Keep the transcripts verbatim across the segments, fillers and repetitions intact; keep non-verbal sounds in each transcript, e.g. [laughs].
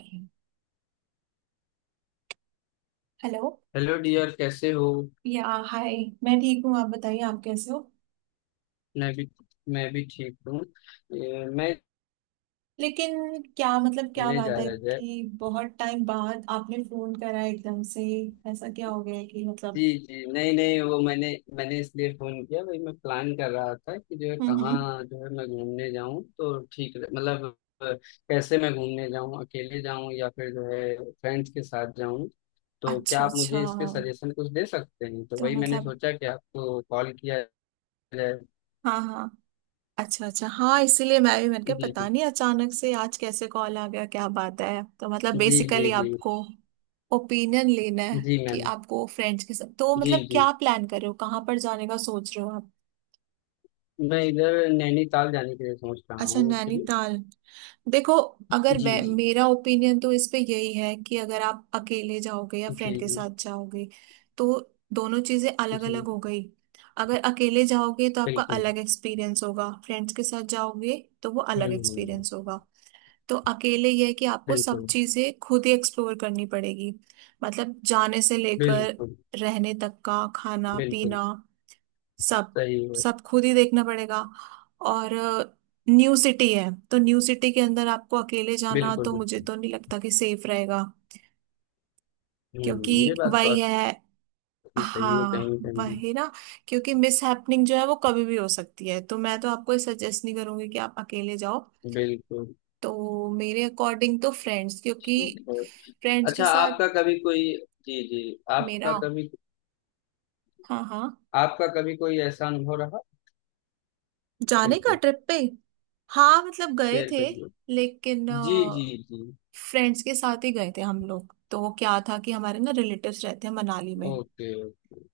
Hello. Hello dear कैसे हो। या हाय। मैं ठीक हूँ, आप बताइए आप कैसे हो। मैं भी मैं भी ठीक हूँ। ये, मैं लेकिन क्या मतलब, क्या घूमने बात जा है रहा था। कि बहुत टाइम बाद आपने फोन करा एकदम से? ऐसा क्या हो गया है कि जी मतलब। जी, नहीं नहीं, वो मैंने मैंने इसलिए फोन किया भाई। मैं प्लान कर रहा था कि जो है हम्म हम्म। कहाँ जो है मैं घूमने जाऊँ तो ठीक रहे- मतलब अ, कैसे मैं घूमने जाऊँ, अकेले जाऊँ या फिर जो है फ्रेंड्स के साथ जाऊँ। तो क्या अच्छा आप अच्छा, मुझे इस पे सजेशन कुछ दे सकते हैं? तो तो वही मैंने मतलब। सोचा कि आपको कॉल किया जाए। हाँ हाँ, अच्छा अच्छा हाँ, इसीलिए मैं भी मैंने कहा जी पता नहीं अचानक से आज कैसे कॉल आ गया, क्या बात है, तो मतलब जी जी बेसिकली जी आपको ओपिनियन लेना है जी कि मैम, आपको फ्रेंड्स के साथ, तो जी मतलब जी, क्या प्लान कर रहे हो, कहाँ पर जाने का सोच रहे हो आप? मैं इधर नैनीताल जाने के लिए सोच रहा अच्छा, हूँ एक्चुअली। नैनीताल। देखो, अगर जी वे- जी मेरा ओपिनियन तो इस पे यही है कि अगर आप अकेले जाओगे या फ्रेंड जी के जी साथ जाओगे तो दोनों चीजें अलग जी। अलग हो गई। अगर अकेले जाओगे तो आपका बिल्कुल। अलग एक्सपीरियंस होगा, फ्रेंड्स के साथ जाओगे तो वो अलग हम्म हम्म। एक्सपीरियंस होगा। तो अकेले ये है कि आपको सब बिल्कुल चीजें खुद ही एक्सप्लोर करनी पड़ेगी, मतलब जाने से लेकर बिल्कुल। रहने तक का खाना बिल्कुल पीना सब, सही है। सब खुद ही देखना पड़ेगा। और न्यू सिटी है, तो न्यू सिटी के अंदर आपको अकेले जाना, बिल्कुल तो मुझे बिल्कुल। तो नहीं लगता कि सेफ रहेगा, हम्म क्योंकि हम्म, ये बात तो वही है। आपकी सही है कहीं हाँ ना कहीं। वही ना, क्योंकि मिस हैपनिंग जो है वो कभी भी हो सकती है, तो मैं तो आपको सजेस्ट नहीं करूंगी कि आप अकेले जाओ। बिल्कुल। तो मेरे अकॉर्डिंग तो फ्रेंड्स, क्योंकि ठीक है। फ्रेंड्स के अच्छा, साथ। आपका कभी कोई जी जी, आपका मेरा, कभी हाँ हाँ, आपका कभी कोई ऐसा अनुभव रहा? जाने का बिल्कुल ट्रिप पे। हाँ मतलब गए शेयर थे, करिए। लेकिन जी जी अ, जी। फ्रेंड्स के साथ ही गए थे हम लोग, तो क्या था कि हमारे ना रिलेटिव्स रहते हैं मनाली में, ओके ओके।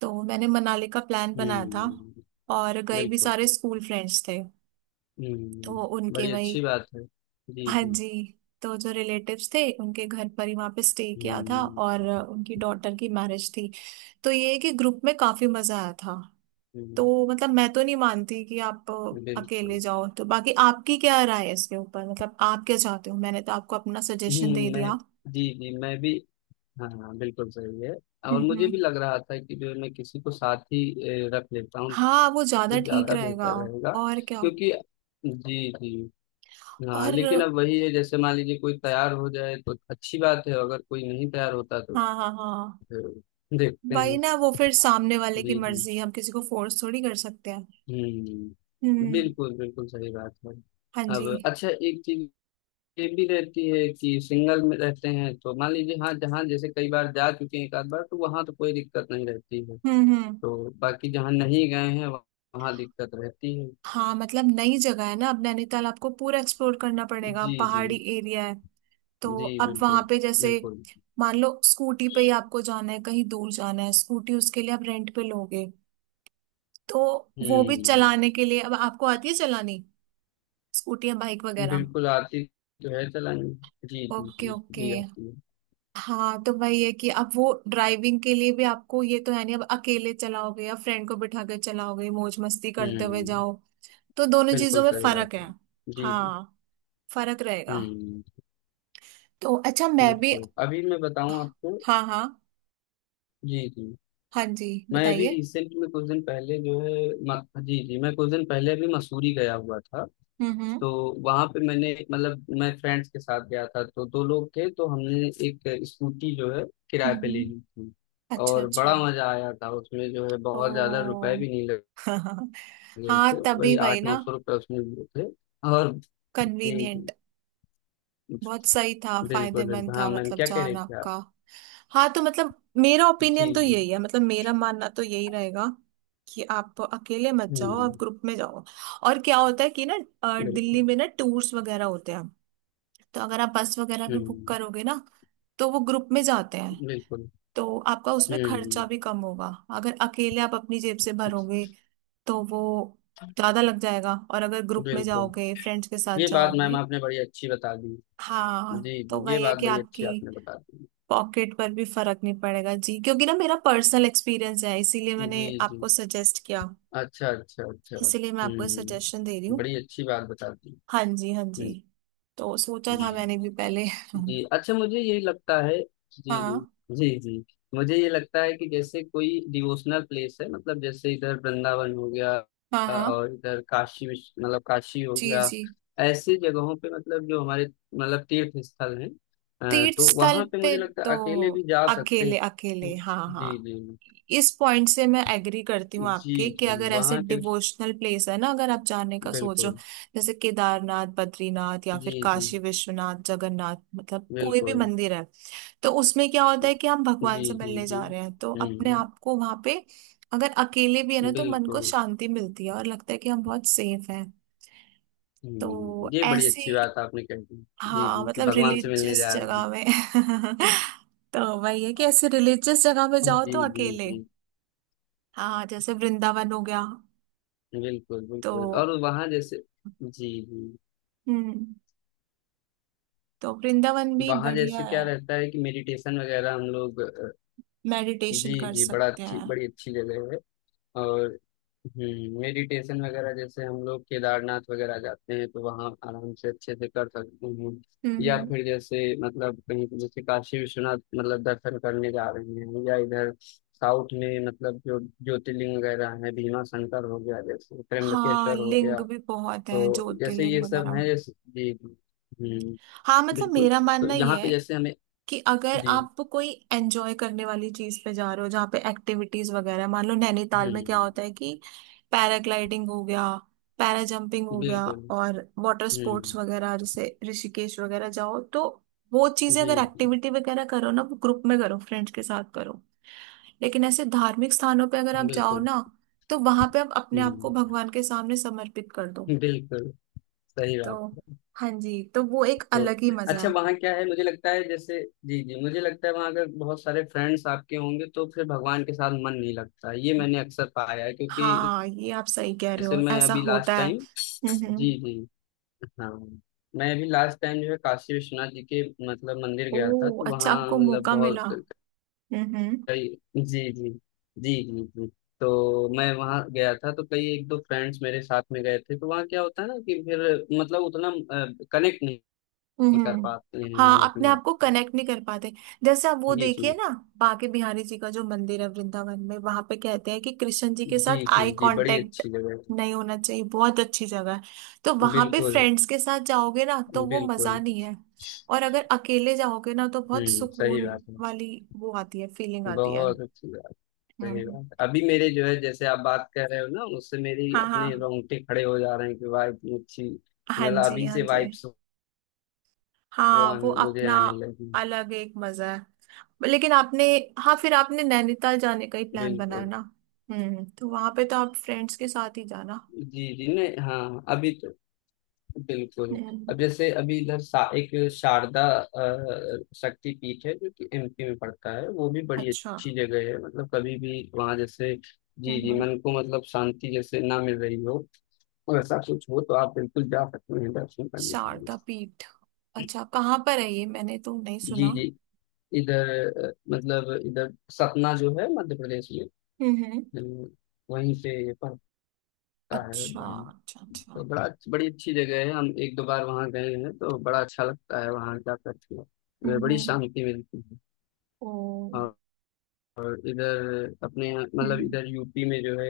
तो मैंने मनाली का प्लान बनाया था, हम्म। और गए भी, बिल्कुल। सारे स्कूल फ्रेंड्स थे। हम्म, तो उनके बड़ी वही। अच्छी बात है। जी हाँ जी। जी। तो जो रिलेटिव्स थे उनके घर पर ही वहाँ पे स्टे किया था, हम्म और उनकी डॉटर की मैरिज थी। तो ये है कि ग्रुप में काफी मजा आया था। हम्म, तो मतलब मैं तो नहीं मानती कि आप बिल्कुल। अकेले जाओ, तो बाकी आपकी क्या राय है इसके ऊपर, मतलब आप क्या चाहते हो, मैंने तो आपको अपना सजेशन दे हम्म, मैं, दिया। जी जी मैं भी, हाँ हाँ बिल्कुल सही है। और मुझे हम्म। भी लग रहा था कि जो है मैं किसी को साथ ही ए, रख लेता हूँ। हाँ वो तो ज्यादा ठीक ज्यादा रहेगा। बेहतर रहेगा और क्या। क्योंकि जी जी। हाँ और लेकिन अब वही है, जैसे मान लीजिए कोई तैयार हो जाए तो अच्छी बात है, अगर कोई नहीं तैयार होता तो हाँ हाँ हाँ, फिर देखते वही हैं। ना, वो फिर सामने वाले की जी जी। मर्जी, हम किसी को फोर्स थोड़ी कर सकते हैं। हम्म, हम्म। बिल्कुल बिल्कुल सही बात है। हाँ जी। अब अच्छा एक चीज ये भी रहती है कि सिंगल में रहते हैं तो मान लीजिए हाँ जहाँ जैसे कई बार जा चुके हैं एक आध बार तो वहाँ तो कोई दिक्कत नहीं रहती है। हम्म हम्म। तो बाकी जहाँ नहीं गए हैं वहाँ दिक्कत रहती है। हाँ मतलब नई जगह है ना, अब नैनीताल आपको पूरा एक्सप्लोर करना पड़ेगा, जी जी पहाड़ी एरिया है। तो जी। अब वहां बिल्कुल पे जैसे बिल्कुल। मान लो, स्कूटी पे ही आपको जाना है, कहीं दूर जाना है, स्कूटी उसके लिए आप रेंट पे लोगे, तो वो भी हम्म। चलाने के लिए, अब आपको आती है चलानी स्कूटी या बाइक वगैरह? बिल्कुल आती तो है चलानी। जी जी ओके जी ओके। जी आती है। हाँ तो वही है कि अब वो ड्राइविंग के लिए भी आपको ये तो है नहीं, अब अकेले चलाओगे या फ्रेंड को बिठा कर चलाओगे मौज मस्ती करते हुए हम्म। जाओ, तो दोनों बिल्कुल चीजों में सही बात फर्क है। है। जी जी। हाँ फर्क रहेगा। हम्म। तो अच्छा मैं भी। बिल्कुल अभी मैं बताऊं आपको। हाँ हाँ। जी जी। हाँ जी मैं अभी बताइए। रिसेंट में कुछ दिन पहले जो है म, जी जी, मैं कुछ दिन पहले अभी मसूरी गया हुआ था। हम्म हम्म। तो वहां पे मैंने मतलब मैं फ्रेंड्स के साथ गया था तो दो लोग थे तो हमने एक स्कूटी जो है हम्म किराए पे ले हम्म, ली थी। अच्छा और अच्छा। बड़ा मजा आया था उसमें, जो है बहुत ज्यादा रुपए ओ भी नहीं [laughs] लगे हाँ थे, तभी वही वही आठ नौ ना, सौ रुपये उसमें लिए थे। और जी कन्वीनियंट, जी, बहुत सही था, बिल्कुल बिल्कुल, फायदेमंद था, हाँ मैम मतलब क्या कह जान रहे थे आप? आपका। हाँ तो मतलब मेरा जी ओपिनियन तो जी। यही है, मतलब मेरा मानना तो यही रहेगा कि आप अकेले मत जाओ, आप हम्म। ग्रुप में जाओ। और क्या होता है कि ना, अ, दिल्ली बिल्कुल। में ना टूर्स वगैरह होते हैं, तो अगर आप बस वगैरह भी बुक हम्म। करोगे ना तो वो ग्रुप में जाते हैं, बिल्कुल। तो आपका उसमें हम्म। खर्चा भी कम होगा। अगर अकेले आप अपनी जेब से भरोगे तो वो ज्यादा लग जाएगा, और अगर ग्रुप में बिल्कुल जाओगे फ्रेंड्स के साथ ये बात मैम जाओगे। आपने बड़ी अच्छी बता दी। हाँ जी तो जी ये वही है बात कि बड़ी अच्छी आपकी आपने बता दी। पॉकेट पर भी फर्क नहीं पड़ेगा जी, क्योंकि ना मेरा पर्सनल एक्सपीरियंस है, इसीलिए मैंने जी जी। आपको सजेस्ट किया, अच्छा अच्छा अच्छा, इसीलिए मैं आपको सजेशन दे रही हम्म, हूँ। बड़ी अच्छी बात बता दी। हाँ जी हाँ जी। हम्म तो सोचा था हम्म। मैंने भी पहले [laughs] जी अच्छा, मुझे ये लगता है, जी जी हाँ जी जी, मुझे ये लगता है कि जैसे कोई डिवोशनल प्लेस है, मतलब जैसे इधर वृंदावन हो गया, हाँ। हाँ और इधर काशी विश्व मतलब काशी हो जी गया। जी। ऐसे जगहों पे मतलब जो हमारे मतलब तीर्थ स्थल हैं, अ, तीर्थ तो स्थल वहां पे मुझे पे। लगता तो है अकेले भी जा सकते अकेले हैं। अकेले, हाँ हाँ, जी जी इस पॉइंट से मैं एग्री करती हूँ जी आपके, कि जी अगर ऐसे वहाँ के। डिवोशनल प्लेस है ना अगर आप जाने का सोचो, बिल्कुल। जैसे केदारनाथ बद्रीनाथ या फिर जी जी। काशी विश्वनाथ जगन्नाथ, मतलब कोई भी बिल्कुल। मंदिर है, तो उसमें क्या होता है कि हम भगवान जी से जी मिलने जी। जा रहे हैं, तो अपने हम्म। आप को वहां पे अगर अकेले भी है ना तो मन को बिल्कुल। शांति मिलती है और लगता है कि हम बहुत सेफ हैं। तो हम्म, ये बड़ी ऐसे, अच्छी बात आपने कह दी। जी हाँ जी, कि मतलब भगवान से मिलने रिलीजियस जा रहे जगह हैं। में [laughs] तो वही है कि ऐसे रिलीजियस जगह में जाओ जी तो जी अकेले। जी। हाँ जैसे वृंदावन हो गया। बिल्कुल तो बिल्कुल, और वहाँ जैसे, जी जी, हम्म, तो वृंदावन भी वहाँ बढ़िया जैसे है। क्या रहता है कि मेडिटेशन वगैरह हम लोग अ, जी मेडिटेशन कर जी, बड़ा सकते अच्छी हैं। बड़ी अच्छी जगह है। और हम्म, मेडिटेशन वगैरह जैसे हम लोग केदारनाथ वगैरह जाते हैं तो वहाँ आराम से अच्छे से कर सकते हैं। हम्म या हम्म। फिर जैसे मतलब कहीं जैसे काशी विश्वनाथ मतलब दर्शन करने जा रहे हैं, या इधर साउथ में मतलब जो ज्योतिर्लिंग वगैरह है, भीमा शंकर हो गया, जैसे हाँ त्र्यंबकेश्वर हो गया। लिंग भी बहुत है तो जैसे ज्योतिर्लिंग ये सब वगैरह। है, जैसे, जी जी, हम्म, हाँ मतलब बिल्कुल। मेरा तो मानना यहाँ ये पे है जैसे हमें, कि अगर जी, आप कोई एंजॉय करने वाली चीज पे जा रहे हो जहाँ पे एक्टिविटीज वगैरह है, मान लो नैनीताल में क्या हम्म, होता है कि पैराग्लाइडिंग हो गया, पैरा जंपिंग हो गया, बिल्कुल, और वाटर हम्म, स्पोर्ट्स वगैरह, जैसे ऋषिकेश वगैरह जाओ तो वो चीजें, जी अगर जी, एक्टिविटी वगैरह करो ना, वो ग्रुप में करो, फ्रेंड्स के साथ करो। लेकिन ऐसे धार्मिक स्थानों पे अगर आप जाओ बिल्कुल, ना, तो वहां पे आप अपने आप को हम्म, भगवान के सामने समर्पित कर दो, बिल्कुल सही तो बात है। हाँ जी, तो वो एक तो अलग ही मजा अच्छा वहाँ क्या है, मुझे लगता है जैसे, जी जी, मुझे लगता है वहाँ अगर बहुत सारे फ्रेंड्स आपके होंगे तो फिर भगवान के साथ मन नहीं लगता, ये है। मैंने अक्सर पाया है, क्योंकि हाँ ये आप सही कह रहे जैसे हो, मैं ऐसा अभी होता लास्ट है। टाइम, हम्म। जी जी, हाँ, मैं अभी लास्ट टाइम जो है काशी विश्वनाथ जी के मतलब मंदिर ओ गया था तो अच्छा, वहाँ आपको मतलब मौका मिला। बहुत हम्म कई जी जी जी जी जी, तो मैं वहाँ गया था तो कई एक दो फ्रेंड्स मेरे साथ में गए थे तो वहाँ क्या होता है ना कि फिर मतलब उतना कनेक्ट नहीं कर हम्म। पाते हैं हाँ हम अपने अपने आप आप को को। कनेक्ट नहीं कर पाते। जैसे आप वो जी जी देखिए ना, बांके बिहारी जी का जो मंदिर है वृंदावन में, वहां पे कहते हैं कि कृष्ण जी के जी साथ आई जी जी, बड़ी कांटेक्ट अच्छी जगह थी। नहीं होना चाहिए, बहुत अच्छी जगह है। तो वहां पे बिल्कुल फ्रेंड्स के साथ जाओगे ना तो वो मजा बिल्कुल। नहीं है, और अगर अकेले जाओगे ना तो बहुत हम्म, सही सुकून बात है। वाली वो आती है, फीलिंग आती है। बहुत अच्छी बात। सही हम्म। बात। अभी मेरे जो है जैसे आप बात कर रहे हो ना उससे मेरी हाँ अपने हाँ। रोंगटे खड़े हो जा रहे हैं कि वाह, इतनी अच्छी, हाँ मतलब जी अभी हाँ से जी। वाइब्स वो हाँ वो आने मुझे अपना आने लगी। अलग एक मजा है। लेकिन आपने, हाँ फिर आपने नैनीताल जाने का ही प्लान बनाया बिल्कुल। ना। हम्म तो वहां पे तो आप फ्रेंड्स के साथ ही जाना। जी जी, नहीं हाँ अभी तो, बिल्कुल। हम्म। अब जैसे अभी इधर सा, एक शारदा अ, शक्ति पीठ है जो कि एमपी में पड़ता है, वो भी बड़ी अच्छा। अच्छी जगह है। मतलब कभी भी वहां जैसे, जी जी, हम्म। मन को मतलब शांति जैसे ना मिल रही हो, और ऐसा कुछ हो तो आप बिल्कुल जा सकते हैं दर्शन करने के लिए। शारदा पीठ। अच्छा कहाँ पर है ये, मैंने तो नहीं सुना। जी जी इधर अ, मतलब इधर सतना जो है मध्य प्रदेश में, हम्म। अ, वहीं से है अच्छा धाम। अच्छा अच्छा। तो बड़ा बड़ी अच्छी जगह है, हम एक दो बार वहाँ गए हैं तो बड़ा अच्छा लगता है वहाँ जा करके। वे बड़ी हम्म। शांति मिलती है। ओ। और और इधर अपने यहाँ- मतलब हम्म इधर यूपी में जो है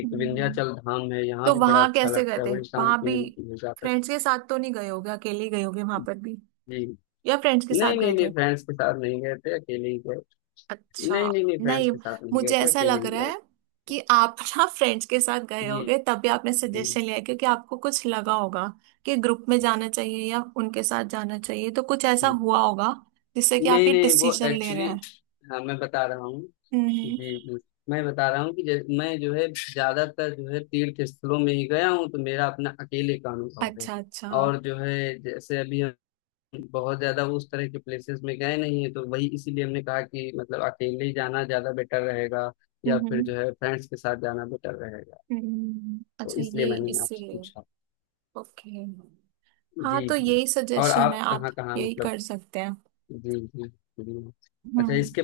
एक हम्म। विंध्याचल धाम है, यहाँ तो भी बड़ा वहां अच्छा कैसे गए लगता है, थे बड़ी वहां शांति भी? मिलती है जाकर। फ्रेंड्स के साथ तो नहीं गए होगे, अकेले ही गए होगे वहां पर भी, जी या फ्रेंड्स के साथ नहीं नहीं गए नहीं, थे? फ्रेंड्स के साथ नहीं गए थे, अकेले ही गए। अच्छा। नहीं नहीं नहीं फ्रेंड्स नहीं, के साथ नहीं गए मुझे थे, ऐसा अकेले लग ही रहा गए। है कि आप [laughs] ना फ्रेंड्स के साथ गए जी होगे तभी आपने जी सजेशन लिया है, क्योंकि आपको कुछ लगा होगा कि ग्रुप में जाना चाहिए या उनके साथ जाना चाहिए, तो कुछ ऐसा जी। हुआ होगा जिससे कि आप नहीं ये नहीं, वो डिसीजन ले रहे एक्चुअली, हैं। हाँ मैं बता रहा हूँ। हम्म। जी जी, मैं बता रहा हूँ कि जै- मैं जो है ज्यादातर जो है तीर्थ स्थलों में ही गया हूँ, तो मेरा अपना अकेले का अनुभव है। अच्छा अच्छा। और जो है जैसे अभी हम बहुत ज्यादा उस तरह के प्लेसेस में गए नहीं है, तो वही इसीलिए हमने कहा कि मतलब अकेले ही जाना ज्यादा बेटर रहेगा, या फिर हम्म जो है फ्रेंड्स के साथ जाना बेटर रहेगा। हम्म। तो अच्छा इसलिए ये मैंने आपसे इसीलिए। पूछा। ओके। हाँ जी तो जी। यही और सजेशन है, आप आप कहाँ कहाँ यही मतलब, कर सकते हैं। जी जी जी। अच्छा हम्म। इसके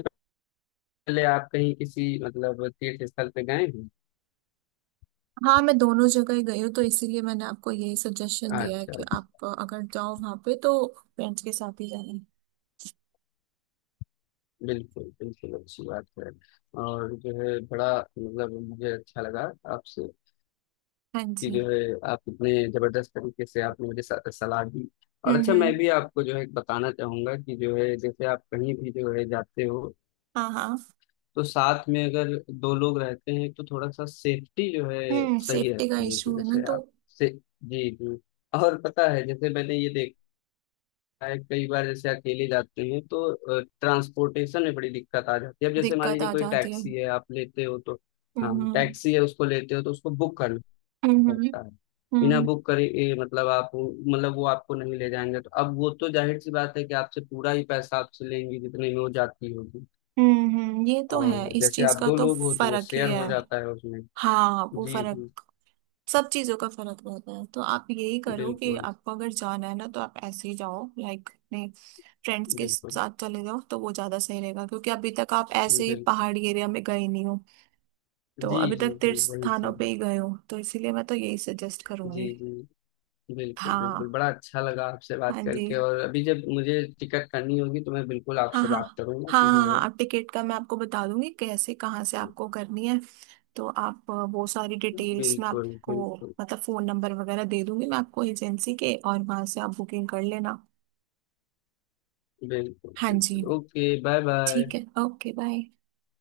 पहले आप कहीं किसी मतलब तीर्थ स्थल पे गए हैं? हाँ मैं दोनों जगह ही गई हूँ, तो इसीलिए मैंने आपको यही सजेशन दिया है अच्छा कि अच्छा। आप अ, अगर जाओ वहां पे तो पेरेंट्स के साथ ही जाना। बिल्कुल बिल्कुल अच्छी बात है। और जो है बड़ा मतलब मुझे अच्छा लगा आपसे हाँ कि जी। जो है आप इतने जबरदस्त तरीके से आपने मुझे सा- सलाह दी। और हम्म अच्छा, मैं हम्म। भी आपको जो है बताना चाहूंगा कि जो है जैसे आप कहीं भी जो है जाते हो हाँ हाँ। तो साथ में अगर दो लोग रहते हैं तो थोड़ा सा सेफ्टी जो है हम्म, सही सेफ्टी का रहती है, कि इशू है ना जैसे तो। आप से जी जी। और पता है जैसे मैंने ये देखा है कई बार जैसे अकेले जाते हैं तो ट्रांसपोर्टेशन में बड़ी दिक्कत आ जाती है। अब जैसे मान दिक्कत लीजिए आ कोई जाती है। टैक्सी है आप लेते हो तो, हाँ, हम्म हम्म टैक्सी है उसको लेते हो तो उसको बुक करना हम्म हम्म पड़ता है। बिना हम्म बुक करे ए, मतलब आप मतलब वो आपको नहीं ले जाएंगे। तो अब वो तो जाहिर सी बात है कि आपसे पूरा ही पैसा आपसे लेंगे जितने में वो जाती होगी। हम्म, हम्म। ये तो है, और इस जैसे चीज आप का दो तो लोग हो तो वो फर्क ही शेयर है। हो जाता है उसमें। हाँ वो जी जी। फर्क, सब चीजों का फर्क रहता है। तो आप यही करो कि बिल्कुल आपको अगर जाना है ना, तो आप ऐसे ही जाओ लाइक, फ्रेंड्स के बिल्कुल। साथ चले जाओ, तो वो ज्यादा सही रहेगा, क्योंकि अभी तक आप ऐसे ही बिल्कुल। पहाड़ी एरिया में गए नहीं हो, तो जी अभी जी तक जी तीर्थ वही स्थानों चीज पे है। ही गए हो, तो इसीलिए मैं तो यही सजेस्ट जी करूंगी। जी। बिल्कुल हाँ। बिल्कुल, बड़ा अच्छा लगा आपसे बात हाँ जी। करके, और अभी जब मुझे टिकट करनी होगी तो मैं बिल्कुल हाँ आपसे हाँ। बात करूंगा हाँ कि हाँ जो है। हाँ आप टिकट का मैं आपको बता दूंगी कैसे कहाँ से आपको करनी है, तो आप अ, वो सारी डिटेल्स मैं बिल्कुल आपको, बिल्कुल। मतलब फोन नंबर वगैरह दे दूंगी मैं आपको एजेंसी के, और वहां से आप बुकिंग कर लेना। बिल्कुल हाँ जी। बिल्कुल। Okay bye bye. ठीक है। Okay bye.